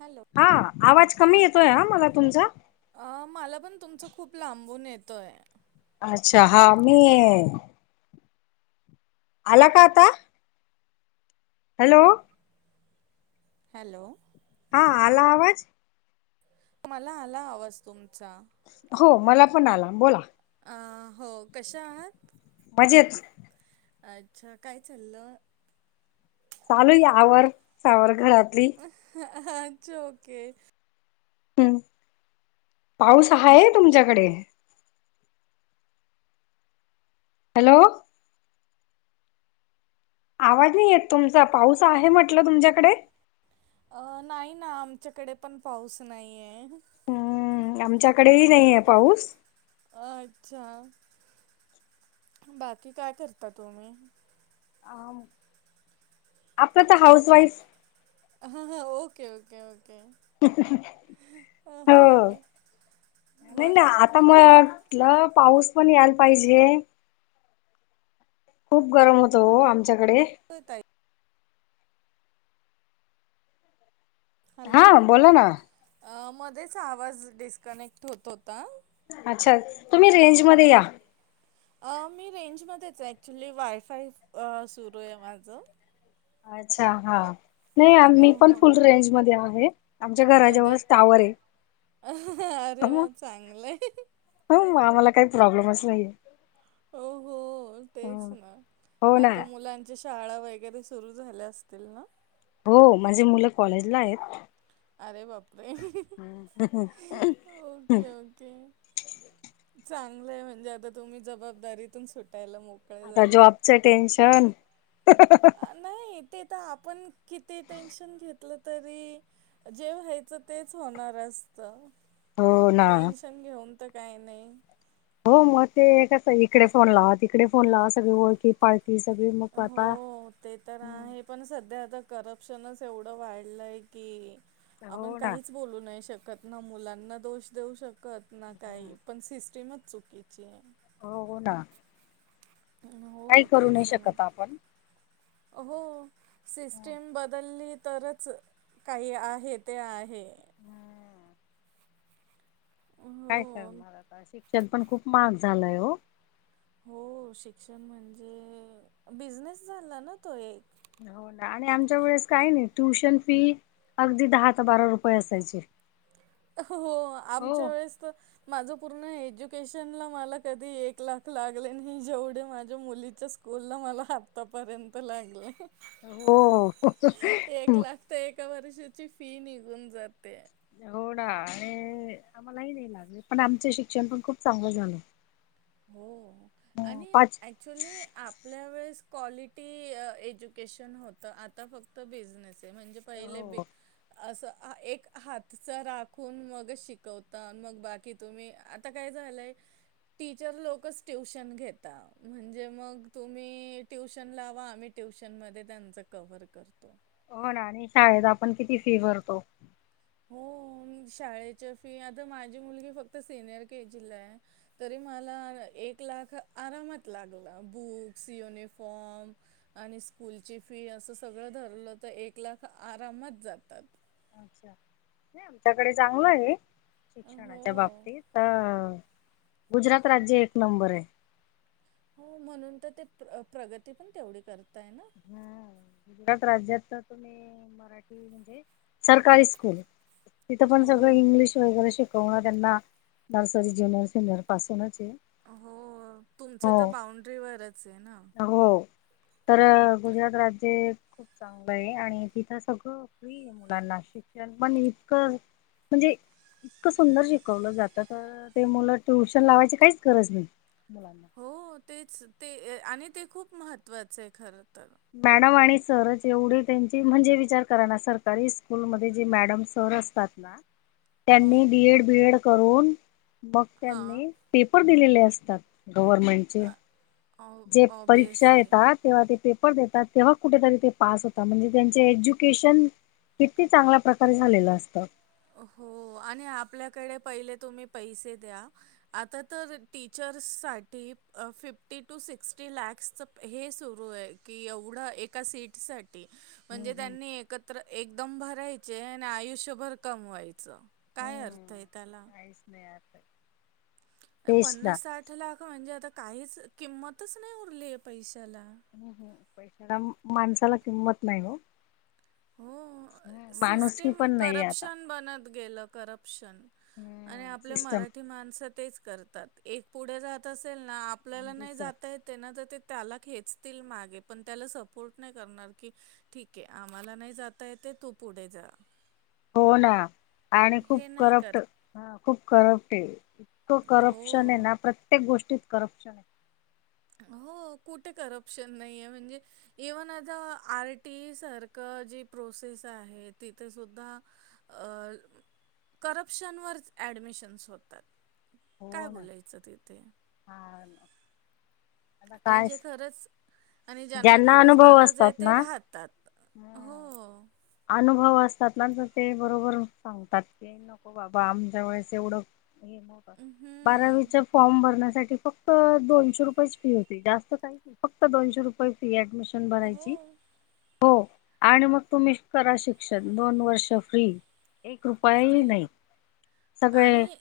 Hello. हा आवाज कमी येतोय हा मला तुमचा अ मला पण तुमचा खूप लांबून येतोय. अच्छा हा मी आला का आता हॅलो हॅलो, हा आला आवाज मला आला आवाज तुम चा, हो मला पण आला, बोला अ हो कशा आहात मजेत. अच्छा काय चाललं चालू या आवर-सावर घरात ली अच्छा ओके हम् पाऊस आये तुमच्याकडे हॅलो, आवाज नाही येत तुमचा पाऊस आहे म्हटलं तुमच्याकडे अ नाही ना आमच्याकडे पण पाऊस नाही आहे हम् आमच्याकडेही नाही आहे पाऊस अच्छा बाकी काय करता तुम्ही अ आपलं तर हाऊस वाईफ हा-हा ओके-ओके-ओके. हो हां नाही ना बर आता मग-‌- लं पाऊस पण यायला पाहिजे खूप गरम होतो ओ आम आमच्याकडे, ताई हा हॅलो. बोला ना, मध्येच आवाज डिस्कनेक्ट होत होता अच्छा तुम्ही रेंज मध्ये या अ मी रेंजमध्येध्येच आहे ऍक्च्युली वायफाय सुरू आहे माझं अच्छा हा, नाही आम्ही पण फुल रेंज मध्ये आहे. हे कधच अ अरे म चांगलंय हे. मला काही प्रॉब्लेमच नाही. हो-हो तेच ना हो ना आता मुलांच्या शा शाळा वगैरे सुरु झाल्या असतील ना, हो माझी मुलं कॉलेजला आहेत. अरे बाप हम् ह-ह-ह. चांगलंय म्हणजे आता तुम्ही जबाबदारीतून सुट आता जॉबचं टेन्शन. ह् ह्हं ह्हं हं. आ, नाही ते तर आपण किती टेन्शन घेतलं तरी जे व्हायचं तेच होणार असतं. हो ना टेन्शन घेऊन. त काही नाही. हो मग ते कस इकडे फोन लावा, तिकडे फोन लावा सगळी ओळखी पाळ. हो ते तर हाये पण सध्या आता. करप्शनच एवढं वाढलं आहे की आपण हो ना काहीच बोलू नाही शक ना मुलांना दोष देऊ शकत. त ना काही पण सिस्टीमच. चुकीची आहे. हो हो ना. काही हो करू नाही तेच आहे ना शकत आपण. हो. सिस्टीम बद्दली. तरच काही आहे ते आहे. हम्म. काय हो करणार आता शिक्षण पण खूप महाग झालाय हो. हो शिक्षण म्हणजे बिझनेस झाला ना तो एक. हो ना आणि आमच्या वेळेस काही नाही ट्युशन फी अगदी दहा ते बारा रुपये असायचे. हो हो आमच्या वेळेस तर माझं. पूर्ण एज्युकेशनला मला कधी एक लाख लागले नाही जेवढे माझ्या मुलीच्या स्कूलला मला आत्तापर्यंत लागले. हो हो. ती ची फी निघून जाते. होणा आणि आम्हालाही नाही लागले. पण आमच शिक्षण पण खूप चांगलं झालं. हो हो आणि पाच ऍक्च्युली आपल्या वेळेस. क्वालिटी एज्युकेशन होतं. आता फक्त बिझनेस. ते म्हणजे पहिले बी हो असं. एक हातचा राखून मग शिकवता मग बाकी तुम्ही आता काय झालंय टीचर टिचर लोकच ट्युशन घेतात म्हणजे मग तुम्ही ट्यूशन लावा आम्ही ट्युशनमध्ये त्यांचं कव्हर करतो. हो ना, आणि शाळेत आपण किती फी भरतो. हो शाळेच्या फी आता माझी मुलगी फक्त सिनियर के जी ला आहे. तरी मला एक लाख आरामात लागतात. बुक्स, युनिफॉर्म, आणि स्कूलची फी असं सगळं धरलं तर एक लाख आरामात जातात. अच्छा नाही आमच्याकडे चांगलं आहे. शिक्षणाच्या हो बाबतीत अ. गुजरात राज्य एक नंबर आहे. हो म्हणून तर ते प्रगती पण तेवढी करताय. हा गुजरात राज्यात तर तुम्ही मराठी म्हणजे सरकारी स्कूल तिथं पण हो सगळ इंग्लिश वगैरे शिकवतात त्यांना नर्सरी, ज्युनियर, सिनियर, पासूनच आहे हो तुमचं हो तर बाउंड्रीवरच बॉण्ड्री वरच आहे ना हो तर गुजरात राज्य खूप चांगलं आहे. आणि तिथं सगळं मोफत आहे मुलांना शिक्षण पण इतकं म्हणजे इतकं सुंदर शिकवलं जातं तर ते मुलं शिकवणे लावायची काहीच गरज नाही मुलांना हो तेच ते आणि ते खूप महत्त्वाचे खर तर मॅडम आणि सर जेवढी त्यांची म्हणजे विचार करा ना सरकारी स्कूलमध्ये जे मॅडम सर असतात ना हो त्यांनी बीएड डीएड करून मग हां त्यांनी पेपर दिलेले असतात गव्हर्नमेंट चे ऑ जे परीक्षा ऑबियसली येतात तेव्हा ते देतात तेव्हा कुठेतरी ते पास होतात म्हणजे त्यांचे एज्युकेशन किती चांगल्या प्रकारे झालेलं असतं हो आणि आपल्याकडे पहिले तुम्ही पैसे द्या आता तर शिक्षकाच्या नो पणांस ते साठ लाख भरायचे हे सुरू आहे की एवढं एका जागे साठी हम्म म्हणजे हम्म त्यांनी एकत्र एकदम भरायचे आणि आयुष्यभर कमवायचं काय अर्थ आहे हम्म त्याला काहीच नाही तेच ना. पन्नास साठ लाख म्हणजे आता काहीच किंमतच नाही उरली आहे पैशाला हम ह पैशाला माणसाला किंमत नाही ओ हो सिटम पण नाहीये आता. करप्शन बनत गेले करप्शन आणि आपली सिस्टम मराठी माणसं तेच तर -तर ऐक पुढे जाते तर दुसरा मागे खचतो ना आपल्याला नाही दुसरं जाता येते ना तर ते त्याला खेचतील माग पण त्याला सपोर्ट नाही करणार की ठीक आहे आम्हाला नाही जाता येत तू पुढे जा हो ना आणि खूप हे नाही करप्ट कर ह खूप करप्ट ते. तो हो करप्शन आहे ना प्रत्येक गोष्टी करप्शन आहे. हो कुठे करप्शन नाही आहे म्हणजे इव्हन आता आर टी सारखं जी प्रोसेस आहे तिथे सुुद्धा करप्शनवर ऍडमिशन्स होतात. काय हो ना. बोलायचं तिथे? हा आता आणि काय जे खरंच आणि ज्यांना खरंच अनुभव गरज आहे असतात ते ना राहतात हो. अनुभव असतात ना ते बरोबर सांगतात की नको बाबा आमच्या वेळेस एवढं हे नव्हतं हम्म बारावीच्या फॉर्म भरण्यासाठी फक्त दोनशे रुपय फी होती. जास्त काही फक्त दोनशे रुपये फी ऍडमिशन आपण हो भरायची? हो. आणि मग तुम्ही करा शिक्षण दोन वर्ष फ्री. एक रुपयाही फ्री नाही सगळे आणि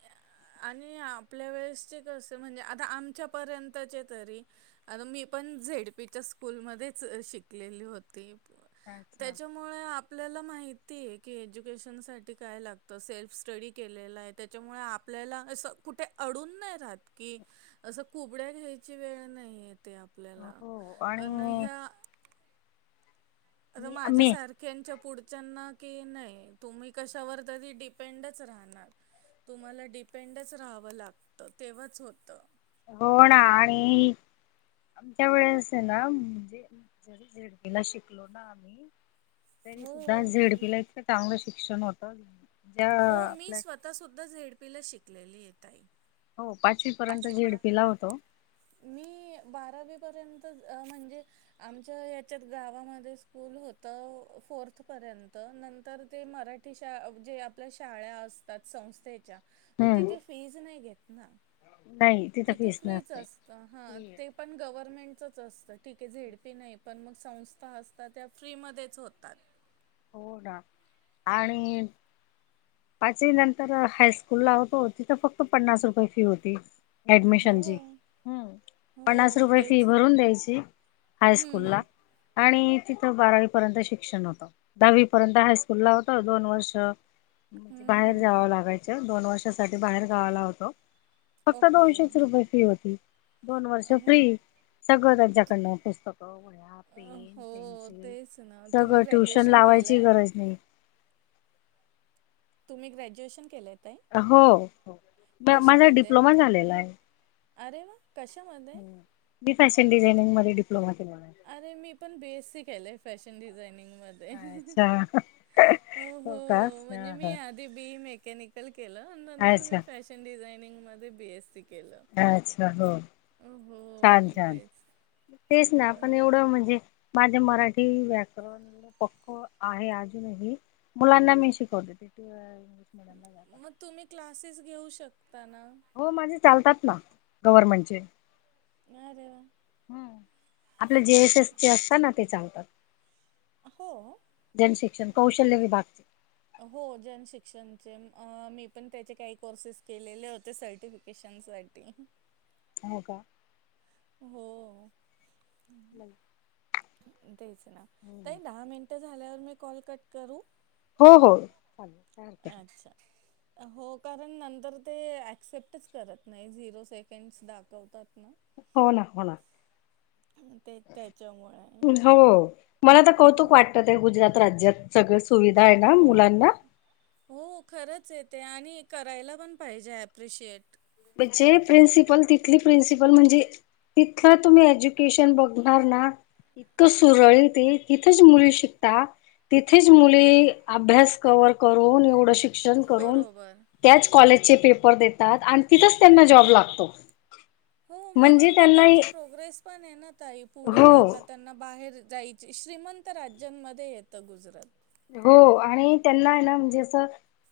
आणि आपल्या वेळेस कस म्हणजे? आता आमच्यापर्यंतचे तरी आता मी पण झेडपीच्या स्कूलमध्येच शिकलेली होती अच्छा त्याच्यामुळे आपल्याला माहितीय की एज्युकेशन साठी काय लागतं सेल्फ स्टडी केलेलं आहे, त्याच्यामुळे आपल्याला असं कुठे अडून नाही राहत की असं कुबड्या घ्यायची वेळ नाही आहेत. ते आपल्याला हो अन आणि ह्या आता मी माझ्या मी सारख्यांच्या पुढच्याना की नाही तुम्ही कशावर तरी डिपेंडच राहणार, तुम्हाला डिपेंडच राहावं लागतं तेव्हाच होतं. हो ना आणि आमच्या वेळेस ना म्हणजे जरी झेडपीला शिकलो ना आम्ही तरी हो सुद्धा झेडपीला इतकं चांगलं शिक शिक्षण होत. हो मी स्वतः सुुद्धा झेडपीला शिक कलेली येतई हो पाचवी पर्यंत झीडपी ला होतो. मी बारावीपर्यंत म्हणजे आमच्या याच्यात गावामध्ये स्कूल होत. फोर्थ पर्यंत नंतर ते मराठी शा जे आपल्या शाळा असतात संस्थेच्या पण हम्म. तिथे फीज नाही घेत. ना नाही तिथं फीस नसते. हा ते पण गव्हर्नमेंट असतंय. तिथे आहे झेडपी नाही. पण मग संस्था असतात त्या फ्रीमध्येच होतात. हो ना आणि पाचवी नंतर हायस्कूल ला होतो, तिथं फक्त पन्नास रुपये फी होती. हो ऍडमिशनची हम्म पन्नास हो रुपये फी तेच ना भरून द्यायची हम्म हायस्कूल ला हम्म आणि- तिथं बारावी पर्यंत शिक्षण होतं. दहावी पर्यंत हायस्कूल ला होत दोन वर्ष- म्हणजे हम्म हम्म बाहेर हम्म जावं लागायचं दोन वर्ष. बाहेर गावाला होतो. फक्त ओके दोनशेच रुपये फी होती. दोन वर्ष हो फ्री सगळं त्यांच्याकडन पुस्तकं वह्या अ, पेन हो पेन्सिल तेच ना तुम्ही सगळ टुश्यन- ग्रॅज्युएशन लावायची केलंय? गरज नाही तुम्ही ग्रॅज्युएशन केलय हो हो म माझा कशामध्ये? डिप्लोमा झालेला आहे. अरे वा! कशामधे. मी फॅशन डिझायनिंग मध्ये डप्लोमा केलाय अर मी पण बीएससी केले फॅशन आहे डिझाइनिंग. अच्छा हो का हो ह म्हणजे मी ह आधी बी मॅ- मेकॅनिकल. केलं नंतर मी अच्छा फॅशन डिझाईन [unintelligible] मध्ये बीएससी अच्छा हो? छान हो छान तेच तेच ना पण एवढं म्हणजे, माझे मराठी व्याकरण पक्क आहे अजूनही मुलांना मी शिकवते तिथे. मग तुम्ही क्लासेस घेऊ शक- हो माझे चालतात. ना गवररमेंटचे. अरे वा हम्म आपले जेएस एस चे असतात ना ते चालतात. हो. जन शिक्षण कौशल्य विभाग हो [unintelligible] मी पण त्याचे काही कोर्सेस केलेले होते सर्टिफिकेशन साठी. हो का? हो तेच ना ताई दहा मिनट झाल्यावर मी. कॉल कट करू. हो हो चालेल. काय हरकत नाही अच्छा [unintelligible] हो कारण नंतर ते ऍक्सेप्टच करत नाही, झिरो सेकंड दाखवतात ना. हो ना होणा. ते त्याच्यामुळे हो मला तर हो कौतुक वाटतं त्या गुजरात राज्यात. सगस्. सुविधा आहे ना हो मुलांना. हो खरंच आहे ते आणि करायला पण पाहिजे ॲप्रिशिएट. म्हण जे प्रिन्सिपल तिथली प्रिन्सिपल म्हणजे, इथलं तुम्ही एज्युकेशन बघणार ना इतकं सुरळीत. ते तिथेच मुली शिकता तिथेच मुले अभ्यास क्ह करून एवढ शिक ् क्षण करून बरोबर त्याच कॉलेजचे पेपर दे. [unintelligible] तिथंच त्यांना जॉब लागतो. हो म्हणजे म्हणून तर त्यांना त्यांची प्रोग्रेस पण आहे, ना ताई. पुढे हो जाता त्यांना बाहेर जायची श्रीमंत राज्यांमध्ये येतं गुजरात. हो आणि त्यांना आहे, ना म्हणजे असं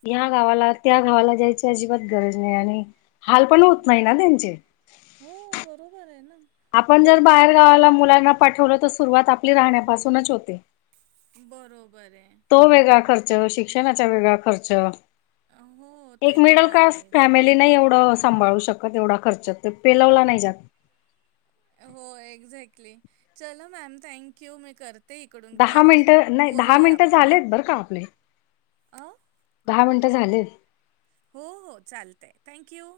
ह्या गावाला त्या गावाला जायची अजिबात गरज नाही, आणि हाल पण होत नाही ना त्यांचे. हो बरोबर आहे ना. आपण ते जर बाहेर गावाला मुलांना पाठवलं तर सुरुवात आपली राहण्यापासूनच होते. बरोबरये. तो वेगळा खर्च, शिक्षणाचा वेगळा खर्च. हो ते एक तर मिडल क्लास आहेच फॅमिली नाही एवढं अस सांभाळू शकत एवढा खर्च ते पेलवला नाही जात. हो एक्झॅक्टली चल मॅम थँक यू मी करते. इकडून दहा कट मिनटं नाही दहा बोलूया मिनट आपण झालेत बरं का आपले. अ दहा मिनटं झाले. हो हो चालतय थँंक यू.